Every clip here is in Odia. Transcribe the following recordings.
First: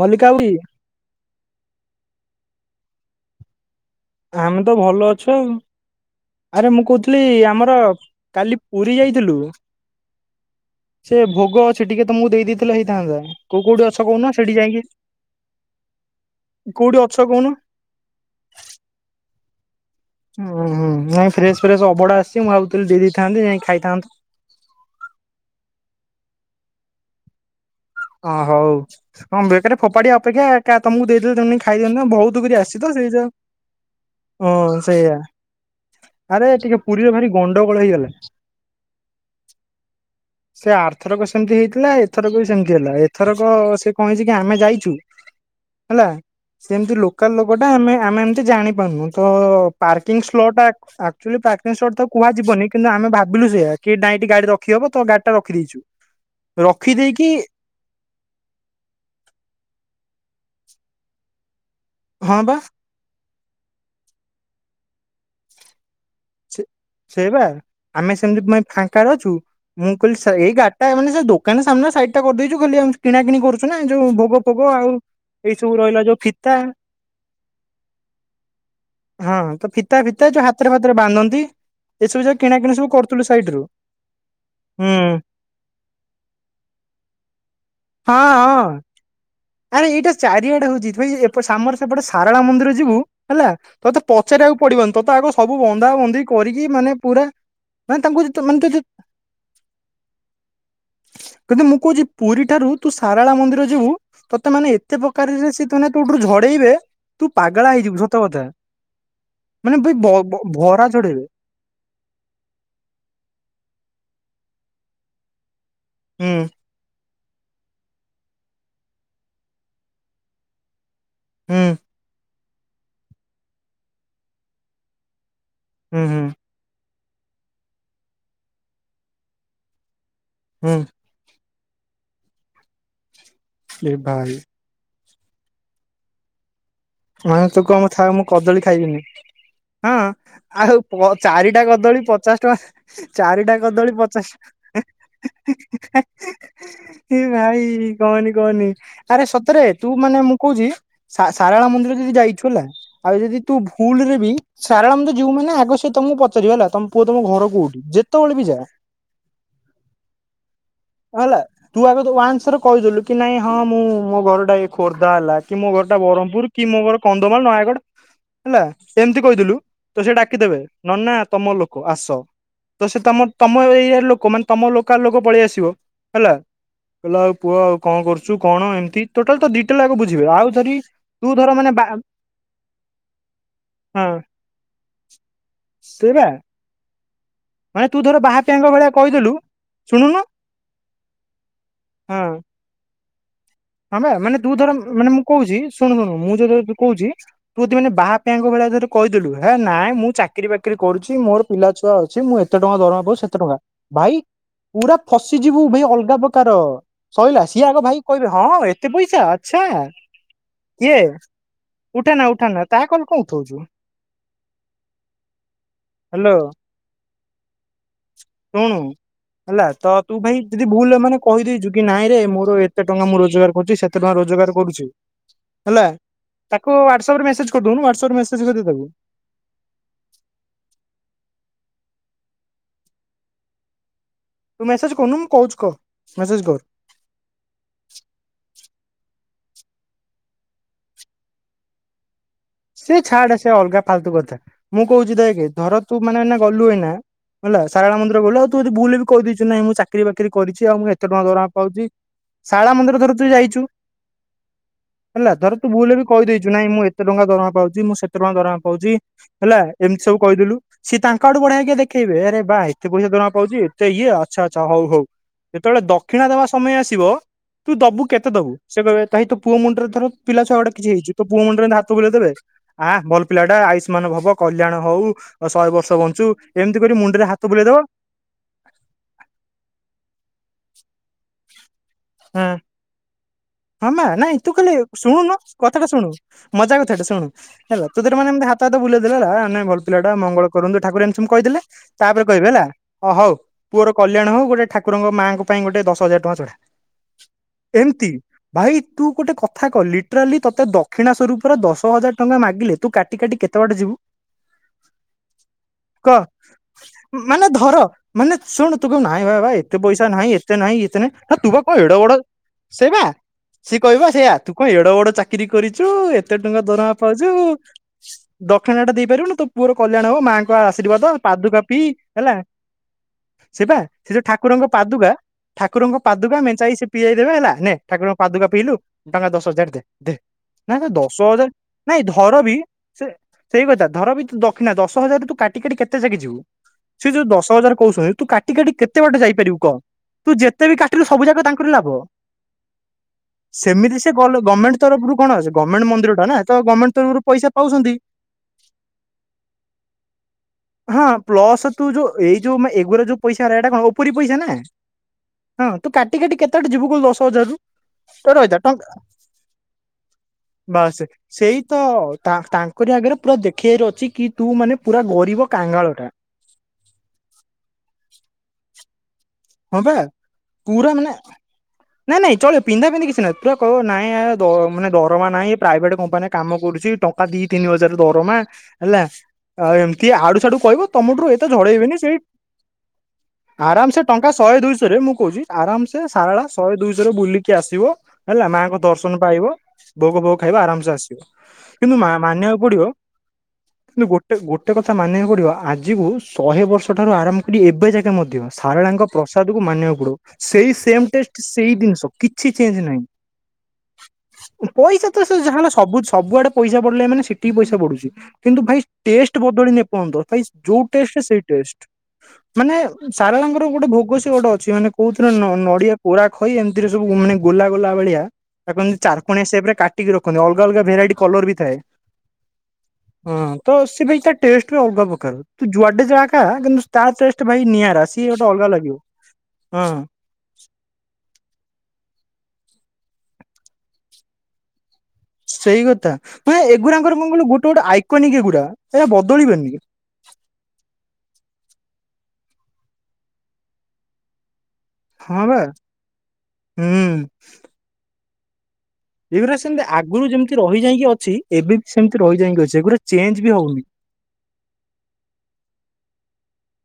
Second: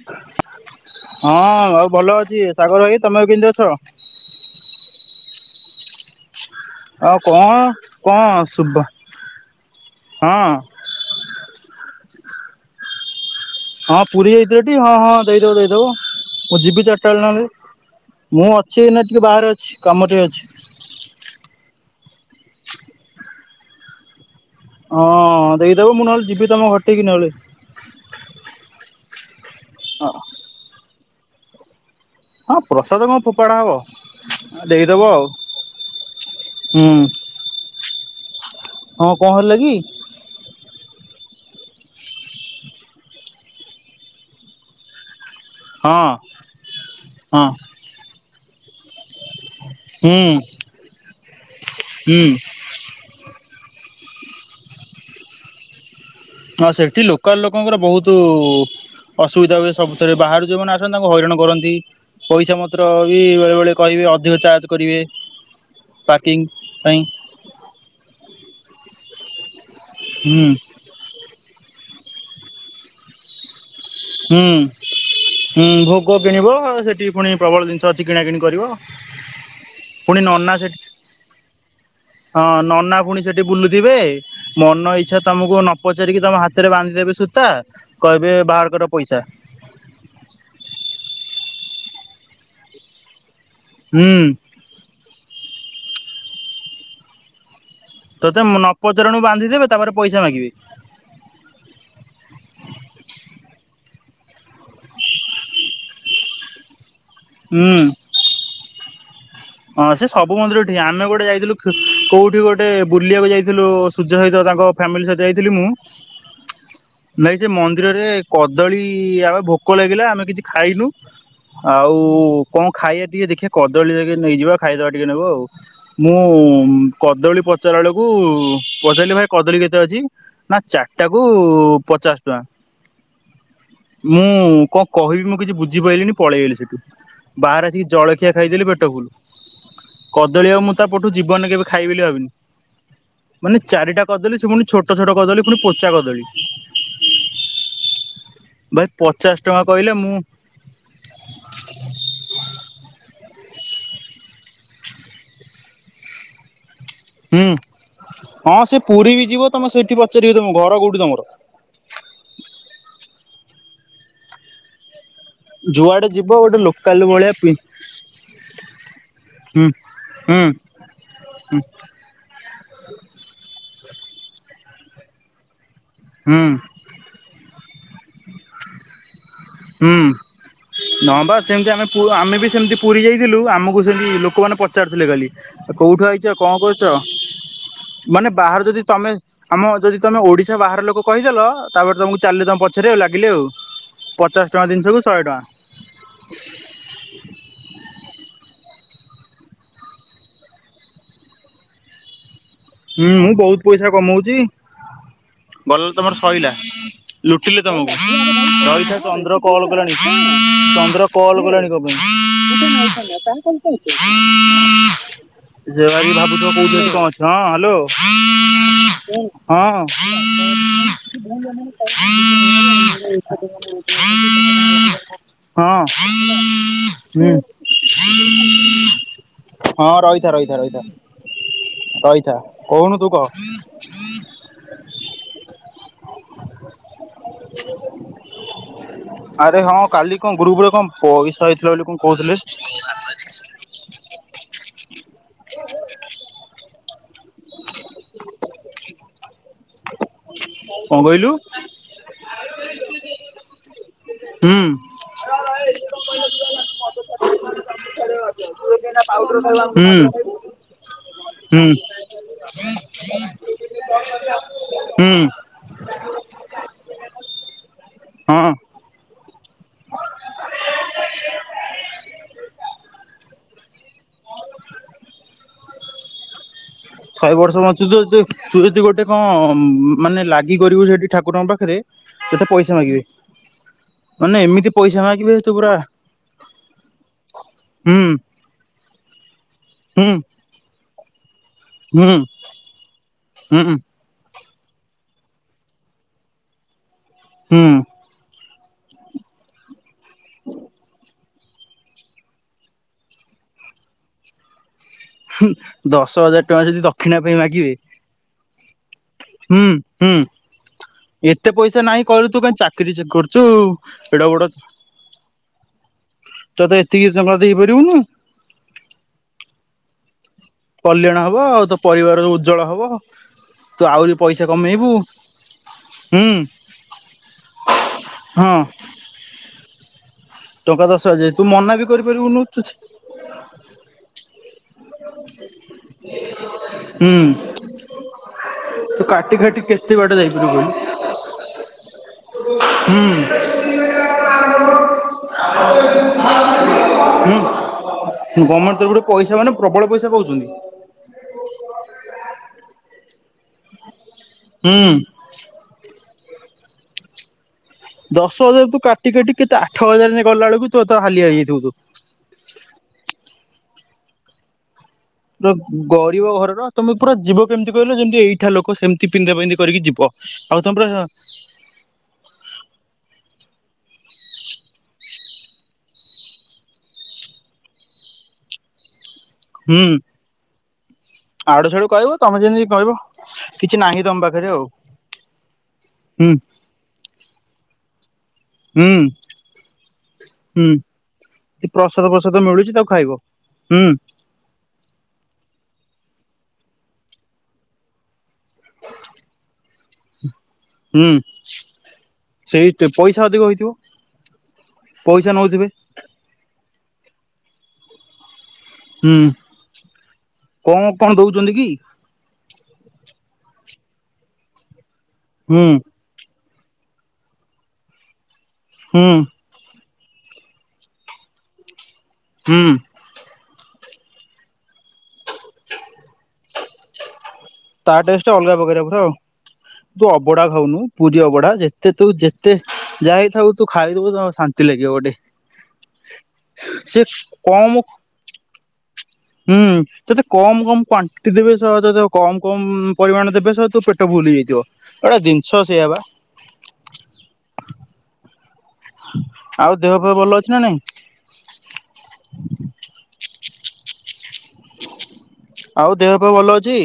ମଲ୍ଲିକା ବୁଇ ହଁ ଆଉ ଭଲ ଅଛି ସାଗର ଭାଇ ତମେ ବି କେମତି ଅଛ? ଆମେ ତ ଭଲ ଅଛୁ ଆଉ। ଆରେ ମୁଁ ଆଉ କହୁଥିଲି କଣ ଆମର କଣ କାଲି ଶୁଭ ପୁରୀ ଯାଇଥିଲୁ। ହଁ ସେ ଭୋଗ ସେଛି ଟିକେ ତ ମୁଁ ଦେଇ ଦେଇଥିଲେ ହେଇଥାନ୍ତା। କୋଉ କୋଉଠି ଅଛ ହଁ କହୁନ ପୁରୀ ସେଠି ଯାଇଥିଲେ ଯାଇକି ହଁ ହଁ ଦେଇଦବ ଦେଇଦବ ମୁଁ ଯିବି କୋଉଠି ଚାରିଟା ଅଛ ବେଳେ ନହେଲେ। କହୁନ? ମୁଁ ଅଛି ଏଇନା ଟିକେ ବାହାରେ ଅଛି କାମ ଟିକେ ଅଛି। ହୁଁ ହୁଁ ନାଇଁ ଫ୍ରେସ୍ ଫ୍ରେସ୍ ଅବଡା ଆସିଛି। ମୁଁ ଭାବୁଥିଲି ଦେଇ ଦେଇଥାନ୍ତି ନାଇଁ ଖାଇଥାନ୍ତା। ହଁ ଦେଇଦବୁ ମୁଁ ନହେଲେ ଯିବି ତମ ଘର ଟେଇକି ନହେଲେ। ଅ ହଉ କ ବେକରେ ଫୋପାଡି ଅପେକ୍ଷା କ ତମକୁ ଦେଇଦଲେ ତମେ ନେଇକି ଖାଇଦିଅନ୍ତ। ବହୁତ ଠୁକୁରି ହଁ ଆସି ତ ପ୍ରସାଦ ସେଇ କଣ ଯା ଫୋପାଡା ହବ ହଁ ଦେଇଦବ ସେଇଆ ଆଉ। ଆରେ ଟିକେ ହୁଁ ପୁରୀରେ ଭାରି ଗଣ୍ଡଗୋଳ ହେଇଗଲା। ହଁ କଣ ହେଲା କି? ସେ ଆର୍ଥରକ ସେମିତି ହେଇଥିଲା। ଏଥରକ ବି ସେମିତି। ଦିଆଲା ଏଥରକ ସେ କହିଛି କି ଆମେ ଯାଇଛୁ। ହଁ ହେଲା ସେମିତି ଲୋକାଲ ହଁ ଲୋକଟା ଆମେ ଆମେ ଏମିତି ଜାଣି ଭାନୁ ତ ହୁଁ ପାର୍କିଙ୍ଗ ସ୍ଲୋ ଟା ଆଚୁଆଲି ପାର୍କିଙ୍ଗ ସୋଟ ହୁଁ। କୁହାଯିବନି। କିନ୍ତୁ ଆମେ ଭାବିଲୁ ସେୟା କି ନାଇଁ ଏଇଠି ଗାଡି ରଖି ହବ ତ ଗାଡି ଟା ରଖିଦେଇଛୁ। ହଁ ସେଠି ରଖିଦେଇକି ଲୋକାଲ୍ ଲୋକଙ୍କର ବହୁତ। ଯୋଉ ଅସୁବିଧା ହୁଏ। ସବୁଥିରେ ବାହାରୁ ଯୋଉମାନେ ଆସନ୍ତି ତାଙ୍କୁ ହଇରାଣ କରନ୍ତି। ହଁ ବା ପଇସା ମତ୍ର ବି ବେଳେ ବେଳେ କହିବେ ଅଧିକ ଚାର୍ଜ କରିବେ। ପାର୍କିଂ ସେ ପାଇଁ ସେ ବା ଆମେ ସେମିତି ଫାଙ୍କାରେ ଅଛୁ ମୁଁ କହିଲି ହୁଁ ଏଇ ଗା ତା ମାନେ ସେ ଦୋକାନ ସାମ୍ନା ସାଇଟ୍ ଟା କରିଦେଇଛୁ ଖାଲି ଆମ କିଣା କିଣି କରୁଛୁ ନା ଯୋଉ ଭୋଗ ହୁଁ ଫୋଗ ଆଉ। ଏଇ ହୁଁ ସବୁ ରହିଲା ଭୋଗ ଯୋଉ ଫିତା କିଣିବ ସେଠି ପୁଣି ପ୍ରବଳ ଜିନିଷ ଅଛି କିଣା କିିଣି କରିବ। ହଁ ତ ଫିତା ପୁଣି ଫିତା ଯୋଉ ନନା ହାତରେ ସେଠି ଫାତରେ ବାନ୍ଧନ୍ତି। ଏସବୁ ଯାକ କିଣା ହଁ କିଣି ସବୁ ନନା ପୁଣି କରୁଥିଲୁ ସେଠି ସାଇଡ ରୁ ବୁଲୁଥିବେ। ହୁଁ ମନ ଇଚ୍ଛା ତମକୁ ନ ପଚାରିକି ତମ ହାତରେ ବାନ୍ଧିଦେବେ ସୂତା, ହଁ କହିବେ ହଁ। ବାହାର କର ପଇସା। ଆରେ ଏଇଟା ଚାରିଆଡେ ହଉଚି ଭାଇ ଏପ ଆମର ସେପଟେ ସାରଳା ମନ୍ଦିର ଯିବୁ ହେଲା, ତତେ ହୁଁ ପଚାରିଆକୁ ପଡିବନି ତତେ ଆଗ ସବୁ ବନ୍ଧା ବନ୍ଧି କରିକି ମାନେ ପୁରା ମାନେ ତାଙ୍କୁ ଯେତେ- ତୋତେ ମାନେ ତୁ ଯେ- ନପଚାରୁଣୁ ବାନ୍ଧିଦେବେ, ତାପରେ ପଇସା ମାଗିବେ। କିନ୍ତୁ ମୁଁ କହୁଚି ପୁରୀ ଠାରୁ ତୁ ଶାରାଳା ମନ୍ଦିର ଯିବୁ ତତେ ମାନେ ଏତେ ପ୍ରକାରରେ ସେ [unintelligible] ତୋଠରୁ ଝଡେଇବେ ତୁ ପାଗଳା ହୁଁ ହେଇଯିବୁ ସତ କଥା, ମାନେ ହଁ ଭାଇ ସେ ବ ସବୁ ମନ୍ଦିର ଠି ଆମେ ଗୋଟେ ଯାଇଥିଲୁ କୋଉଠି ଗୋଟେ ବୁଲିଆକୁ ଯାଇଥିଲୁ ସୂର୍ଯ୍ୟ ସହିତ ତାଙ୍କ ଫ୍ୟାମିଲି ସହିତ ଯାଇଥିଲି ମୁଁ ହୁଁ। ନାଇଁ ସେ ମନ୍ଦିରରେ କଦଳୀ ଆମ ଭୋକ ଲାଗିଲା ଆମେ କିଛି ଖାଇନୁ ହୁଁ ଆଉ କଁ ଖାଇଆ ଟିକେ ଦେଖିଆ କଦଳୀ [unintelligible] ନେଇଯିବା ଖାଇଦବା ଟିକେ ନାଗୁ ଆଉ। ହୁଁ ମୁଁ ହୁଁ କଦଳୀ ପଚାରିଲା ବେଳକୁ, ପଚାରିଲି ଭାଇ କଦଳୀ କେତେ ଅଛି? ନା ହୁଁ ଚାରିଟାକୁ ପଚାଶ ଟଙ୍କା, ଏ ଭାଇ ମୁଁ କଁ କିହିବି ମୁଁ କିଛି ବୁଝିପାଇଲିନି ପଳେଇ ଆଇଲି ସେଠୁ। ମାନେ ତୁ ବାହାରେ କଁ ଆମ ଆସିକି ଥାଉ ମୁଁ ଜଳଖିଆ କଦଳୀ ଖାଇଦେଲି ପେଟ ଖାଇବିନି। ଫୁଲ ହଁ କଦଳୀ ମୁଁ ତା ପଟୁ ଆଉ ଜୀବନରେ ଚାରିଟା କେବେ ଖାଇବି କଦଳୀ ବୋଲି ଭାବିନି। ପଚାଶ ଟଙ୍କା, ଚାରିଟା ମାନେ କଦଳୀ ପଚାଶ ସେ ପୁଣି ଛୋଟ ଛୋଟ କଦଳୀ ପୁଣି ପୋଚା ଟଙ୍କା। କଦଳୀ ଏ ଭାଇ କହନି କହନି। ଭାଇ ଆରେ ପଚାଶ ଟଙ୍କା ସତରେ ତୁ କହିଲେ ମାନେ ମୁଁ କହୁଚି ଶା-ଶାରଳା ମନ୍ଦିର ଯଦି ଯାଇଛୁ ହେଲା ଆଉ ଯଦି ତୁ ଭୁଲରେ ବି ଶାରଳା ମନ୍ଦିର ଯିବୁ ମାନେ ଆଗ ସେ ତମକୁ ପଚାରିବ ହେଲା ତମ ପୁଅ ତମ ହୁଁ ଘର କୋଉଠି? ଯେତେବେଳେ ବି ଯା ହଁ ସେ ପୁରୀ ବି ଯିବ ତମେ ସେଇଠି ପଚାରିବ ତମ ଘର କୋଉଠି ତମର ହେଲା। ତୁ ଆଗ ତ ୱାନ୍ସ ରେ କହିଦେଲୁ କି ନାଇଁ ହଁ ମୁଁ ମୋ ଘରଟା ଏଇ ଖୋର୍ଦ୍ଧା ହେଲା କି ମୋ ଘର ଟା ଯୁଆଡେ ଯିବ ବରହ୍ମପୁର କି ଗୋଟେ ମୋ ଘର ଲୋକାଲ ଭଳିଆ କନ୍ଧମାଳ, ପି ନୟାଗଡ଼ ହେଲା ଏମିତି କହିଦେଲୁ ହୁଁ ତ ସେ ହୁଁ ଡାକିଦେବେ ନନା ତମ ଲୋକ ଆ ଆସ ତ ସେ ତମ ତମ ଏରିଆର ଲୋକ ମାନେ ତମ ଲୋକାଲ ଲୋକ ପଳେଇ ଆସିବ ହେଲା। ହୁଁ ହେଲ ଆଉ ପୁଅ ଆଉ କଁ କରୁଚୁ କଣ ଏମିତି ଟୋଟାଲ ତୋ ଡିଟେଲ୍ ହୁଁ ଆଗ ବୁଝିବେ, ଆଉ ଥରି ହଁ ବା ସେମିତି ଆମେ ପୁ ଆମେ ବି ସେମିତି ପୁରୀ ଯାଇଥିଲୁ ଆମକୁ ହଁ ସେମିତି ଲୋକମାନେ ପଚାରୁଥିଲେ ଖାଲି। କୋଉଠୁ ଆଇଚ ସେଇବା କଁ କରୁଚ? ତୁ ଧର ମାନେ ବାହାରେ ବାହାପିଆଙ୍କ ଯଦି ଭଳିଆ ତମେ କହିଦେଲୁ ଆମ ଯଦି ତମେ ଶୁଣୁନୁ ଓଡିଶା ବାହାର ଲୋକ କହିଦେଲ ତାପରେ ତମକୁ ହଁ ଚାଲିଲେ ତମ ପଛରେ ଆଉ ଲାଗିଲେ ଆଉ। ହଁ ବା ମାନେ ପଚାଶ ତୁ ଟଙ୍କା ଧର ଜିନିଷକୁ ମାନେ ଶହେ ମୁଁ ଟଙ୍କା କହୁଚି ଶୁଣୁ ଶୁଣୁ ମୁଁ [unintelligible] କହୁଚି ତୁ ଯଦି ମାନେ ବାହାପିଆଙ୍କ ଭଳିଆ ଧର କହିଦେଲୁ ହେ ନାଇଁ ମୁଁ ଚାକିରି ବାକିରି କରୁଚି ମୋର ପିଲାଛୁଆ ଅଛି, ମୁଁ ଏତେ ଟଙ୍କା ଦରମା ହୁଁ ପାଉଛି ମୁଁ ସେତେ ଟଙ୍କା ବହୁତ ପଇସା ଭାଇ କମଉଚି ପୁରା ଫସିଯିବୁ ଭାଇ ଗଲ ତମର ଅଲଗା ପ୍ରକାର ସଇଲା ସଇଲା ଲୁଟିଲେ ସିଏ ଆଗ ତମକୁ। ଭାଇ କହିବେ ହଁ ଏତେ ରହିତା ପଇସା ଚନ୍ଦ୍ର କଲ୍ ଆଚ୍ଛା କଲାଣି କିଏ ଚନ୍ଦ୍ର କଲ୍ କଲାଣି କଁ ପାଇଁ। ଉଠାନା ଉଠାନା ତା କଲ୍ କଣ ଉଠଉଛୁ ଯେ ଭାବି ହ୍ୟାଲୋ ଭାବୁଥିବ କୋଉଠି ଅଛି କଁ ଅଛୁ ହଁ ହାଲୋ। ଶୁଣୁ ହେଲା ତ ହୁଁ ତୁ ଭାଇ ଯଦି ଭୁଲ ମାନେ କହିଦେଇଚୁ କି ନାଇଁରେ ମୋର ଏତେ ଟଙ୍କା ମୁଁ ରୋଜଗାର କରୁଚି, ସେ ତେ ଟଙ୍କା ରୋଜଗାର କରୁଚି। ହେଲା ତାକୁ ହ୍ୱାଟସପ ମେସେଜ କରିଦଉନୁ ହ୍ୱାଟସପରେ ମେସେଜ କରିଦେ ତାକୁ। ହଁ ରହିଥା-ରହିଥା-ରହିଥା-ରହିଥା। କହୁନୁ ତୁ କହ? ତୁ ମେସେଜ୍ କରୁନୁ ମୁଁ କହୁଚି କ ମେସେଜ କର। ଆରେ ହଁ କାଲି କଣ ଗ୍ରୁପରେ କଁ ପଇସା ହେଇଥିଲା ବୋଲି କଁ କହୁଥିଲେ। ସେ ଛାଡେ ସେ ଅଲଗା ଫାଲତୁ କଥା, ମୁଁ କହୁଚି ଦେଖେ, ଧର ତୁ ମାନେ ଗଲୁ ଏଇନା ହେଲା ଶାରଳା ମନ୍ଦିର ଗଲୁ ଆଉ ତୁ ଯଦି ଭୁଲରେ ବି କହିଦେଇଚୁ ନାଇଁ ମୁଁ ଚା କିରି ବାକିରି କରିଚି ଆଉ ମୁଁ କଣ ଏତେ ଟଙ୍କା କହିଲୁ ଦରମା ପାଉଚି, ଶାରଳା ମନ୍ଦିର ଧର ତୁ ଯାଇଚୁ ହୁଁ ହେଲା ଧର ତୁ ଭୁଲରେ ବି କହିଦେଇଚୁ, ନାଇଁ ମୁଁ ଏତେ ଟଙ୍କା ଦରମା ପାଉଚି ମୁଁ ସେତେ ଟଙ୍କା ଦରମା ପାଉଚି ହେଲା, ହୁଁ ଏମିତି ସବୁ କହିଦେଲୁ। ସିଏ ତାଙ୍କ ଆଡୁ ହୁଁ ବଢ଼ିଆକି ଦେଖେଇବେ। ଆରେ ବା ଏତେ ପଇସା ଦରମା ପାଉଛି ଏତେ ଇଏ ଆଚ୍ଛା ଆଚ୍ଛା ହଉ ହଉ। ହୁଁ। ଯେତେବେଳେ ଦକ୍ଷିଣା ଦେବା ସମୟ ଆସିବ ତୁ ଦବୁ କେତେ ହଁ ଦବୁ? ସେ କହିବେ ଭାଇ ତୋ ପୁଅ ମୁଣ୍ଡ ରେ ଧର ପିଲ ଛୁଆ ଗୋଟେ କିଛି ହେଇଛି ତୋ ପୁଅମୁଣ୍ଡରେ ହାତ ବୁଲେଇ ଦେବେ ଆଁ ଭଲ ପିଲା ଟା ଆୟୁଷ୍ମାନ ଭବ କଲ୍ୟାଣ ହଉ ଶହେ ବର୍ଷ ବଞ୍ଚୁ ଏମିତି କରି ମୁଣ୍ଡ ରେ ଶହେ ହାତ ବର୍ଷ ବଞ୍ଚୁଛୁ ବୁଲେଇଦବ ତୁ ତୁ ଯଦି ଗୋଟେ କଣ ମାନେ ଲାଗି କରିବୁ ସେଠି ଠାକୁରଙ୍କ ପାଖରେ ତତେ ପଇସା ମାଗିବେ। ହଁ ମା ମାନେ ନାଇଁ ତୁ ଏମିତି ଖାଲି ପଇସା ମାଗିବେ ଶୁଣୁ ତୁ ପୁରା କଥାଟା ଶୁଣୁ ମଜା କଥାଟା ଶୁଣୁ ହେଲା ହୁଁ ତୁ ଜଦୀ ମାନେ ଏମିତି ହାତ ଫାତ ବୁଲେଇ ଦବୁ ହେଲା, ମାନେ ଭଲ ହୁଁ ପିଲାଟା ମଙ୍ଗଳ କରନ୍ତୁ ଠାକୁର ଏମିତି କହିଦେଲେ। ହୁଁ ତାପରେ କହିବେ ହେଲା ଓ ହଉ ହୁଁ ପୁଅର କଲ୍ୟାଣ ହୋଉ ଗୋଟେ ଠାକୁରଙ୍କ ମାଙ୍କ ପାଇଁ ଗୋଟେ ଦଶ ହଜାର ଟଙ୍କା ଚଢା। ହୁଁ ଏମିତି ଭାଇ ତୁ ଗୋଟେ କଥା କହ ଲିଟ୍ରାରାଲି ତୋତେ ଦକ୍ଷିଣ ସ୍ୱରୂ ପୁରା ଦଶ ହଜାର ଟଙ୍କା ମାଗିଲେ ତୁ କାଟି କାଟି କେତେ ବାଟେ ଯିବୁ? ହୁଁ କହ? ଦଶ ହଜାର ଟଙ୍କା ଯଦି ଦକ୍ଷିଣା ପାଇଁ ମାନେ ମାଗିବେ ଧର ମାନେ ଶୁଣୁ ତୁ କହିବୁ ନାଇଁ ଭାଇ ଭାଇ -ହୁଁ ଏତେ ପଇସା ହୁଁ। ନାହିଁ ଏତେ ନାହିଁ ଏତେ ନାହିଁ ନା ତୁ ଏତେ ବା କଣ ପଇସା ଏଡ ନାହିଁ ବଡ କହିଲୁ, ତୁ କାହିଁ ସେଇ ଚାକିରି ବା କ ସିଏ କହିବା ସେଇଆ। ତୁ କଣ ଏଡ ବଡ ଚାକିରି କରିଛୁ, ଏତେ ଟଙ୍କା ତତେ ଦରମା ଏତିକି ପାଉଛୁ ଟଙ୍କା ଦେଇପାରିବୁନୁ ଦକ୍ଷିଣାଟା ଦେଇପାରିବୁ ନୁ? ତୋ ପୁଅ ର କଲ୍ୟାଣ ହବ। ମାଙ୍କ ଙ୍କ, ଆଶୀର୍ବାଦ, କଲ୍ୟାଣ ହବ ପାଦୁକା ଆଉ ତୋ ପିଇ, ପରିବାର ହେଲା ଉଜ୍ଜଳ ହବ ସେ ବା ତୁ ସେ ଆହୁରି ଯୋଉ ପଇସା ଠାକୁରଙ୍କ କମେଇବୁ ପାଦୁକା ଠାକୁରଙ୍କ ହୁଁ ପାଦୁକା ମେଞ୍ଚାଇ ସେ ପିଆଇ ଦେବେ ହେଲା ନେ ଠାକୁରଙ୍କ ପାଦୁକା ହଁ ପିଇଲୁ ଟଙ୍କା ଦଶ ହଜାର ଦେ ଦେ। ଟଙ୍କା ନାନା ଦଶ ତୁ ହଜାର, ମନା ବି ନାଇଁ ଧର କରିପାରିବୁନୁ ବିି, ସେ ସେଇ କଥା ଧର ବି ତୁ ଦକ୍ଷିଣା ଦଶ ହଜାର ତୁ କାଟି କାଟି କେତେ ଯାକେ ଯିବୁ? ସେ ଯୋଉ ହୁଁ ଦଶ ହଜାର କହୁଛନ୍ତି ତୁ କାଟି କାଟି କେତେ ତୁ ବାଟ କାଟି ଯାଇପାରିବୁ କାଟି କହ? କେତେ ବାଟ ତୁ ଯାଇପାରିବୁ ଯେତେ କହିଲୁ? ବି କାଟିଲୁ ସବୁ ଯାକ ତାଙ୍କର ଲାଭ। ହୁଁ। ସେମିତି ସେ ଗଲ-ଗର୍ମେଣ୍ଟ ତରଫରୁ କଣ ଅଛି। ଗର୍ମେଣ୍ଟ ମନ୍ଦିର ଟା ନା ତ ଗର୍ମେଣ୍ଟ ତରଫରୁ ପଇସା ପାଉଛନ୍ତି। ଗର୍ମେଣ୍ଟ ତରଫରୁ ପଇସା ମାନେ ପର୍ବଳ ପଇସା ପାଉଛନ୍ତି। ହଁ ପ୍ଲସ୍ ତୁ ଯୋଉ ଏଇ ଯୋଉ ଏଗୁରା ଯୋଉ ପଇସା, ଏଇଟା କଣ ଉପରି ପଇସା ନା। ହୁଁ ହଁ ତୁ କାଟି କାଟି କେତେ ବାଟ ଯିବୁ କହିଲୁ ଦଶ ହଜାରରୁ? ତ ଦଶ ରହିଥା ହଜାର ତୁ ଟଙ୍କା କାଟି କାଟି କେତେ ତୁ ଆଠ ହାଜର ଗଲା ବେଳକୁ ତୁ ହାଲିଆ ହେଇ ଯାଇଥିବୁ। ତା-ତାଙ୍କରି ଆଗରେ ପୁରା ଦେଖେଇାର ଅଛି କି ତୁ ମାନେ ପୁରା ଗ ଗରିବ ଘରର, ତମେ ପୁରା ଯିବ କେମିତି କହିଲ, ଯେମିତି ଏଇଠା ଲୋକ ସେମିତି ପିନ୍ଧା ପିଁନ୍ଧୀ ହଁ କରିକି ବା ଯିବ। ଆଉ ତମେ ପୁରା ପରା [inaudible] ନାଇଁ ନାଇଁ ଚଳିବ ପିନ୍ଧା ପିନ୍ଧି କିଛି। ନାହିଁ ପୁରା କହିବ ନାଇଁ ଆଜ୍ଞା ଦ ମାନେ ଦରମା ନାହିଁ, ପ୍ରାଇଭେଟ୍ କମ୍ପାନୀରେ କାମ କରୁଚି ଟ ଙ୍କା ଦି ତିନି ହଜାରେ ଦରମା, ହେଲା ଆଉ ହୁଁ ଏମତି ଆଡୁ ସଡୁ କହିବ। ତମଠୁରୁ ଏତେ ଆଡୁ ସାଡୁ ଝଡେଇବେନି କହିବ ସେଇ ତମେ ଯେମିତି କହିବ କିଛି ଆରାମ ସେ ନାହିଁ ତମ ଟଙ୍କା ପାଖରେ ଶହେ ଆଉ। ଦୁଇଶହରେ ମୁଁ କହୁଚି, ଆରାମ ସେ ହୁଁ ସାରଳା ଶହେ ଦୁଇଶହରେ ବୁଲିକି ଆସିବ ହେଲା। ମାଆଙ୍କ ହୁଁ ଦର୍ଶନ ପାଇବ। ଭୋଗ ଫୋଗ ଖାଇବ ଆରାମ ସେ ଆସିବ। ସେଠି କିନ୍ତୁ ମା ପ୍ରସାଦ ପ୍ରସାଦ ମିଳୁଚି ତାକୁ ଖାଇବ। ହୁଁ। ଟେ ଗୋଟେ କଥା ମାନିବାକୁ ପଡିବ, ଆଜିକୁ ଶହେ ବର୍ଷ ଠାରୁ ଆରମ୍ଭ କରି ଏବେ ଯାକେ ମଧ୍ୟ ସାରଳାଙ୍କ ପ୍ରସାଦକୁ ମାନିବାକୁ ପଡିବ। ସେଇ ସେମ୍ ଟେଷ୍ଟ୍ ସେଇ ଦିନିଷ କିଛି ଚେଞ୍ଜ ଟିକେ ନାହିଁ ପଇସା ଅଧିକ ହୋଇଥିବ। ପଇସା ତ ସେ ଯାହା ହେଲା ସବୁ ସବୁଆଡେ ପଇସା ପଡିଲେ ମାନେ ସେଠିବି ପଇସା ପଡୁଚି। କିନ୍ତୁ ଭାଇ ହୁଁ। ଟେଷ୍ଟ୍ ବଦଳିନି ଏପର୍ଯ୍ୟନ୍ତ। ଭାଇ ଯୋଉ କଣ କଣ ଟେଷ୍ଟ୍ ସେଇ ଦଉଛନ୍ତି କି? ଟେଷ୍ଟ୍। ମାନେ ସାରଳାଙ୍କର ଗୋଟେ ଭୋଗ ସେ ଗୋଟେ ଅଛି ମାନେ, କଉଥିରେ ନ ହୁଁ ନଡ଼ିଆ ପୋଡା ଖଇ ଏମତିରେ ସବୁ ମାନେ ଗୋଲା ଗୋଲା ଭଳିଆ ତାକୁ ହୁଁ। ଚାରକଣିଆ ସେପ୍ ରେ କା ଟିକେ ରଖନ୍ତି। ଅଲଗା ଅଲଗା ଭେରାଇଟି କଲର ବି ଥାଏ। ହୁଁ। ହଁ ତ ସେ ଭାଇ ତା ଟେଷ୍ଟ ଅଲଗା ପ୍ରକାରର ତୁ ଯୁଆଡେ ଯାହା ଖା କିନ୍ତୁ ତା ଟେଷ୍ଟ ଭାଇ ନିଆରା। ସିଏ ସେ ଗୋଟେ ଅଲଗା ପ୍ରକାରିଆ ଲାଗିବ ପୁରା ଆଉ ହଁ ତୁ ଅବଢ଼ା ଖାଉନୁ ପୁରୀ ଅବଢ଼ା ଯେତେ ତୁ ଯେତେ। ଯାଇଥବୁ ତୁ ଖାଇଦବୁ ତ ଶାନ୍ତି ଲାଗିବ ଗୋଟେ। ସେଇକଥା ତୁ ସେ ଏଗୁଡାଙ୍କର କଣ କହିଲୁ ଗୋଟେ କମ ଗୋଟେ ଆଇକନିକ୍ ଏଗୁରା ଏ ବଦଳିବେନି। କେତେ କମ୍ କମ୍ କ୍ଵାଣ୍ଟିଟି ଦେବେ ସହଜେ କମ୍ କମ୍ ପରିମାଣ ଦେବେ ସଳା ତୋ ପେଟ ଫୁଲ୍ ହେଇଯାଇଥିବ। ଏଟା ହଁ ଜିନିଷ ବା ସେଇଆ ଉଁ। ଏଇଗୁରା ଆଉ ସେମତି ଦେହ ଫେହ ଆଗୁରୁ ଭଲ ଅଛି ଯେମିତି ନା ନାଇଁ ରହିଯାଇକି ଅଛି ଏବେ ବି ସେମତି ରହିଯାଇଁକି ଅଛି ସେଗୁରା ଚେଞ୍ଜ ବି ହଉନି। ଆଉ ଦେହ ପାଆ ଭଲ ଅଛି।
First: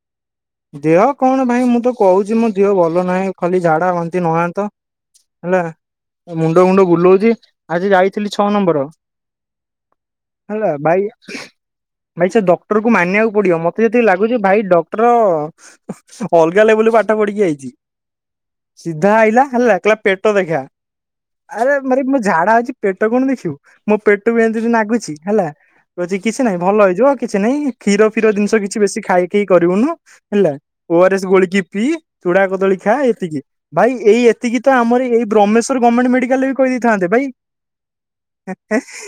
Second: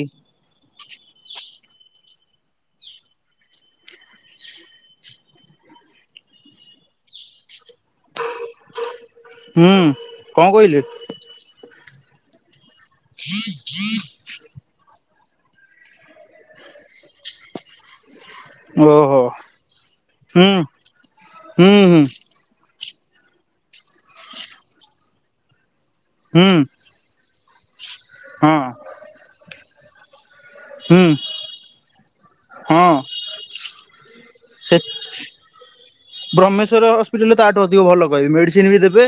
ଦେହ କଣ ଭାଇ ମୁଁ ତ କହୁଚି ମୋ ଦେହ ଭଲ ନାହିଁ ଖାଲି ଝାଡା ବାନ୍ତି ନୟାନ୍ତ। ହେଲା ଏ ମୁଣ୍ଡ ଫୁଣ୍ଡ ବୁଲଉଚି। ଆଜି ଯାଇଥିଲି ଛଅ ନମ୍ବର ହୁଁ କଣ ହେଲା କହିଲେ ବାଇକ୍। ଭାଇ ସେ ଡକ୍ଟରକୁ ମାନିବାକୁ ପଡିବ ମତେ ଯେତିକି ଲାଗୁଚି ଭାଇ ଡ଼କ୍ଟର। ଅଲଗା ଲେବୁଲରେ ପାଠ ପଢିକି ଆଇଚି। ସିଧା ଓହୋ ଆଇଲା ହେଲା କହିଲା ପେଟ ହୁଁ ଦେଖା ହୁଁ ଆରେ ହୁଁ ମାନେ ମତେ ଝାଡା ହେଇଛି। ପେଟ କଣ ଦେଖିବୁ ମୋ ପେଟକୁ ଏମିତି ନାଗୁଛି ହେଲା କହୁଛି କିଛି ହୁଁ ନାଇଁ ଭଲ ହେଇଯିବ। କିଛି ନାଇଁ କ୍ଷୀର ଫିର ହଁ ଜିନିଷ କିଛି ବେଶୀ ଖାଇ ଖେଇ କରିବୁନୁ। ହେଲା ଓ ହୁଁ ଆର ଏସ୍ ଗୋଳେଇକି ପିଇ ଚୁଡା କଦଳୀ ହଁ ଖା ଏତିକି। ଭାଇ ଏଇ ଏତିକି ତ ସେ ଆମରି ଏଇ ବ୍ରହ୍ମେଶ୍ୱର ଗମେଣ୍ଟ୍ ମେ। ମେଡ଼ିକାଲ ରେ ବି ବ୍ରହ୍ମେଶ୍ଵର କହିଦେଇଥାନ୍ତେ ଭାଇ ହସ୍ପିଟାଲରେ ତାଠୁ ଅଧିକ ଭଲ କହିବେ ଏଁ ମେଡିସିନ ବି ଏଁ ଦେବେ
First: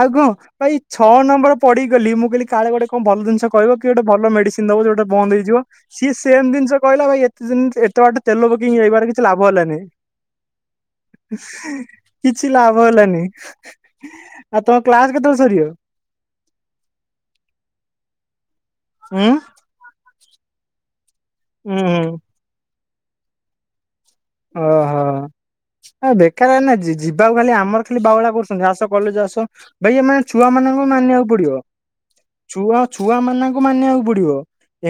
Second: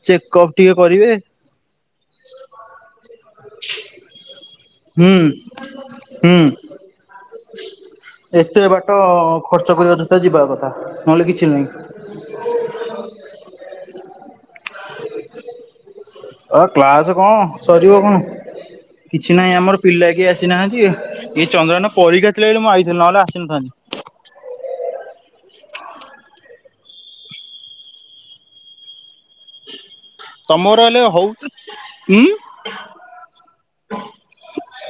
ଆଉ କଣ ଚେକଅପ୍ ଭାଇ ଟିକେ ଛଅ କରିବେ ନମ୍ବର। ପଡିଗଲି ମୁଁ କହିଲି କାଳେ ଗୋଟେ କଣ ଭଲ ଜିନିଷ କହିବ କି ଗୋଟେ ଭଲ ମେଡ଼ିସିନ୍ ଦବ। ସେଗୋଟେ ହୁଁ ବନ୍ଦ ହେଇଯିବ ସିଏ ହୁଁ ସେମ୍ ଜିନିଷ କହିଲା ଭାଇ ଏତେ ଦିନ ଏତେ ବାଟ ତେଲ ପକେଇକି ଆଇବାରେ କିଛି ଲାଭ ହେଲାନି। ସପରିବାର ସହିତ ଯିବା କଥା ନହେଲେ କିଛି ନାହିଁ। କିଛି ଲାଭ ହେଲାନି ଆଉ ତମ କ୍ଲାସ୍ କେତେବେଳେ ସରିବ। ଅ କ୍ଲାସ କଣ ସରିବ କଣ ଉଁ କିଛି ନାଇଁ ଆମର। ପିଲା କିଏ ଆସିନାହାନ୍ତି ଏ ଏ ଉଁ ଚନ୍ଦନର ହୁଁ ପରୀକ୍ଷା ଥିଲାବୋଲି ମୁଁ ଆଇଥିଲି ନହେଲେ ଆସିନଥାନ୍ତି। ଓହୋ। ଆ ବେକାରେ ନା ଯି ଯିବାକୁ ଖାଲି ଆମର ଖାଲି ବାଉଳା କରୁଛନ୍ତି ଆସ କଲେଜ୍ ଆସ ଭାଇ ଏମାନେ। ଛୁଆ ତମର ମାନଙ୍କୁ ହେଲେ ହଉ ମାନିବାକୁ ପଡିବ। ଉଁ ଛୁଆ ଛୁଆ ମାନଙ୍କୁ ମାନିବାକୁ ପଡିବ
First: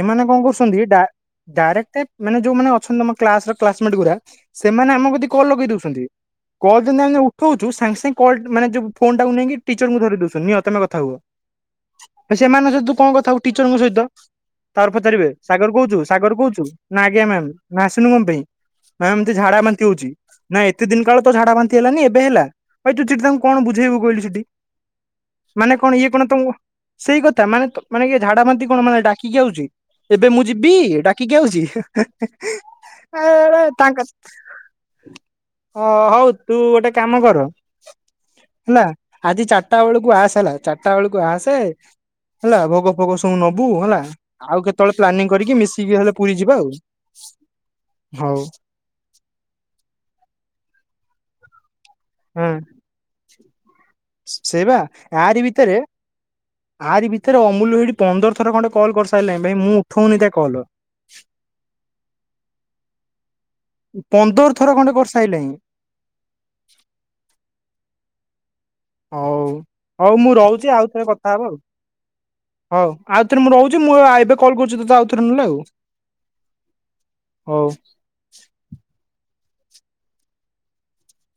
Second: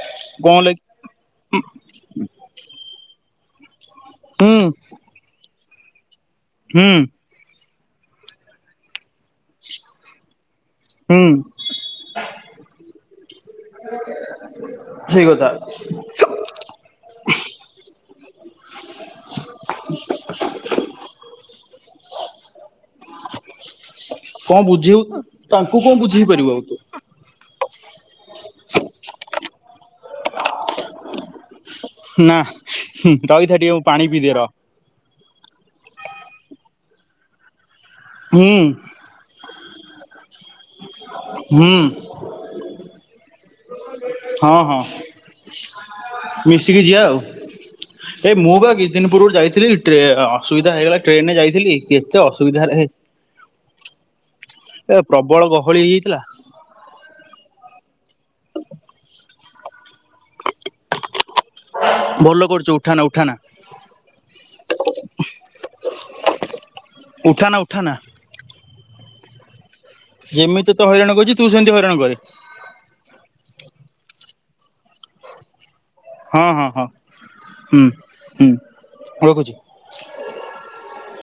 ଏମାନେ କଣ କରୁଛନ୍ତି ଡା। ଡାଇରେକ୍ଟ ମାନେ ଯୋଉମାନେ ଅଛନ୍ତି ଆମ କ୍ଲାସ୍ ର କ୍ଲାସ୍ ମେଟ୍ ଗୁରା ହୁଁ ସେମାନେ ଆମକୁ ଯଦି କଲ୍ ଲଗେଇ ଦଉଛନ୍ତି। କଲ୍ ହୁଁ ଯଦି ଆମେ ଉଠଉଛୁ ସାଙ୍ଗେ ସାଙ୍ଗେ କଲ୍ ମାନେ ଯୋଉ ଫୋନ୍ ଟାକୁ ନେଇକି ଟିଚରକୁୁ ଧରେଇ ଦଉଛନ୍ତି ନିଅ ତମେ କଥା ହୁଅ। ହୁଁ ସେମାନଙ୍କ ସହିତ ତୁ କଣ କଥା ହବୁ ଟିଚରଙ୍କ ସହିତ ତାପରେ ସେଇ ପଚାରିବେ କଥା ସାଗର କହୁଛୁ। ସାଗର କହୁଛୁ ନା ଆଜ୍ଞା ମ୍ୟାାମ ନା ଆସୁନୁ କଣ ପାଇଁ। ନାଇଁ ଏମତି ଝାଡା ବାନ୍ତି ହଉଛି ନାଇଁ ଏତେ ଦିନ କାଳ ତୋ ଝାଡା ବାନ୍ତି ହେଲାନି ଏବେ ହେଲା ଭାଇ ତୁ ଚିନ୍ତା। କଣ ବୁଝେଇବୁ କହିଲୁ ସେଠି କଣ ବୁଝେଇବୁ ତାଙ୍କୁ ମାନେ କଣ ଇଏ ବୁଝେଇ କଣ ପାରିବୁ ତମ। ଆଉ ତୁ ସେଇ କଥା ମାନେ ମାନେ କି ଝାଡାବାନ୍ତି କଣ ମାନେ ଡାକିକି ଆଉଛି ଏବେ ମୁଁ ଯିବି ଡା। କି କି ଆଉଛି ହା ନା ହା ହା ରହିଥା ଆଁ ଟିକେ ଆଁ। ମୁଁ ହଁ ପାଣି ପିଇଦିଏ ରହ ହଉ ତୁ ଗୋଟେ କାମ କର। ହୁଁ ହେଲା ଆଜି ଚାରିଟା ବେଳକୁ ଆସ ହେଲା ଚାରିଟା ବେଳକୁ ଆସେ ହୁଁ ହେଲା ଭୋଗ। ଭୋଗ ସବୁ ନବୁ ହେଲା ହଁ ଆଉ ହଁ କେତେବେଳେ ପ୍ଲାନିଂ କରିକି ମିଶିକି ହେଲେ ପୁରୀ ଯିବା ଆଉ। ଏ ହଉ ମୁଁ ବା କିଛି ଦିନ ପୂର୍ବରୁ ଯାଇଥିଲି ଟ୍ରେ ଅସୁବିଧା ହେଇଗଲା ଟ୍ରେନରେ ଯାଇଥିଲି। ଏତେ ହଁ ଅସୁବିଧାରେ ସେଇ ବା ଏ ଆରି ପ୍ରବଳ ଭିତରେ ଗହଳି ହେଇଯାଇଥିଲା। ଆରି ଭିତରେ ଅମୁଲ୍ୟ ଭାଇ ପନ୍ଦର ଥର ଖଣ୍ଡେ କଲ୍ କରିସାରିଲାଣି ଭାଇ ମୁଁ ଉଠଉନି ତା କଲ୍। ଭଲ କରୁଛୁ ଉଠାନା ଉଠାନା। ପନ୍ଦର ଥର ଖଣ୍ଡେ କରିସାରିଲାଣି। ଉଠାନା ଉଠାନା। ହଉ ହଉ ମୁଁ ରହୁଛି ଯେମିତି ତତେ ଆଉଥରେ ହଇରାଣ କରୁଛି କଥା ତୁ ହବା ଆଉ। ସେମିତି ହଇରାଣ କରେ ହଉ ଆଉ ଥରେ ମୁଁ ରହୁଛି ମୁଁ ଏବେ କଲ୍ କରୁଛି ତୋତେ ଆଉ ଥରେ ନହେଲେ ଆଉ। ହଁ ହଁ ହଁ ହଉ। ହୁଁ ହୁଁ ରଖୁଛି।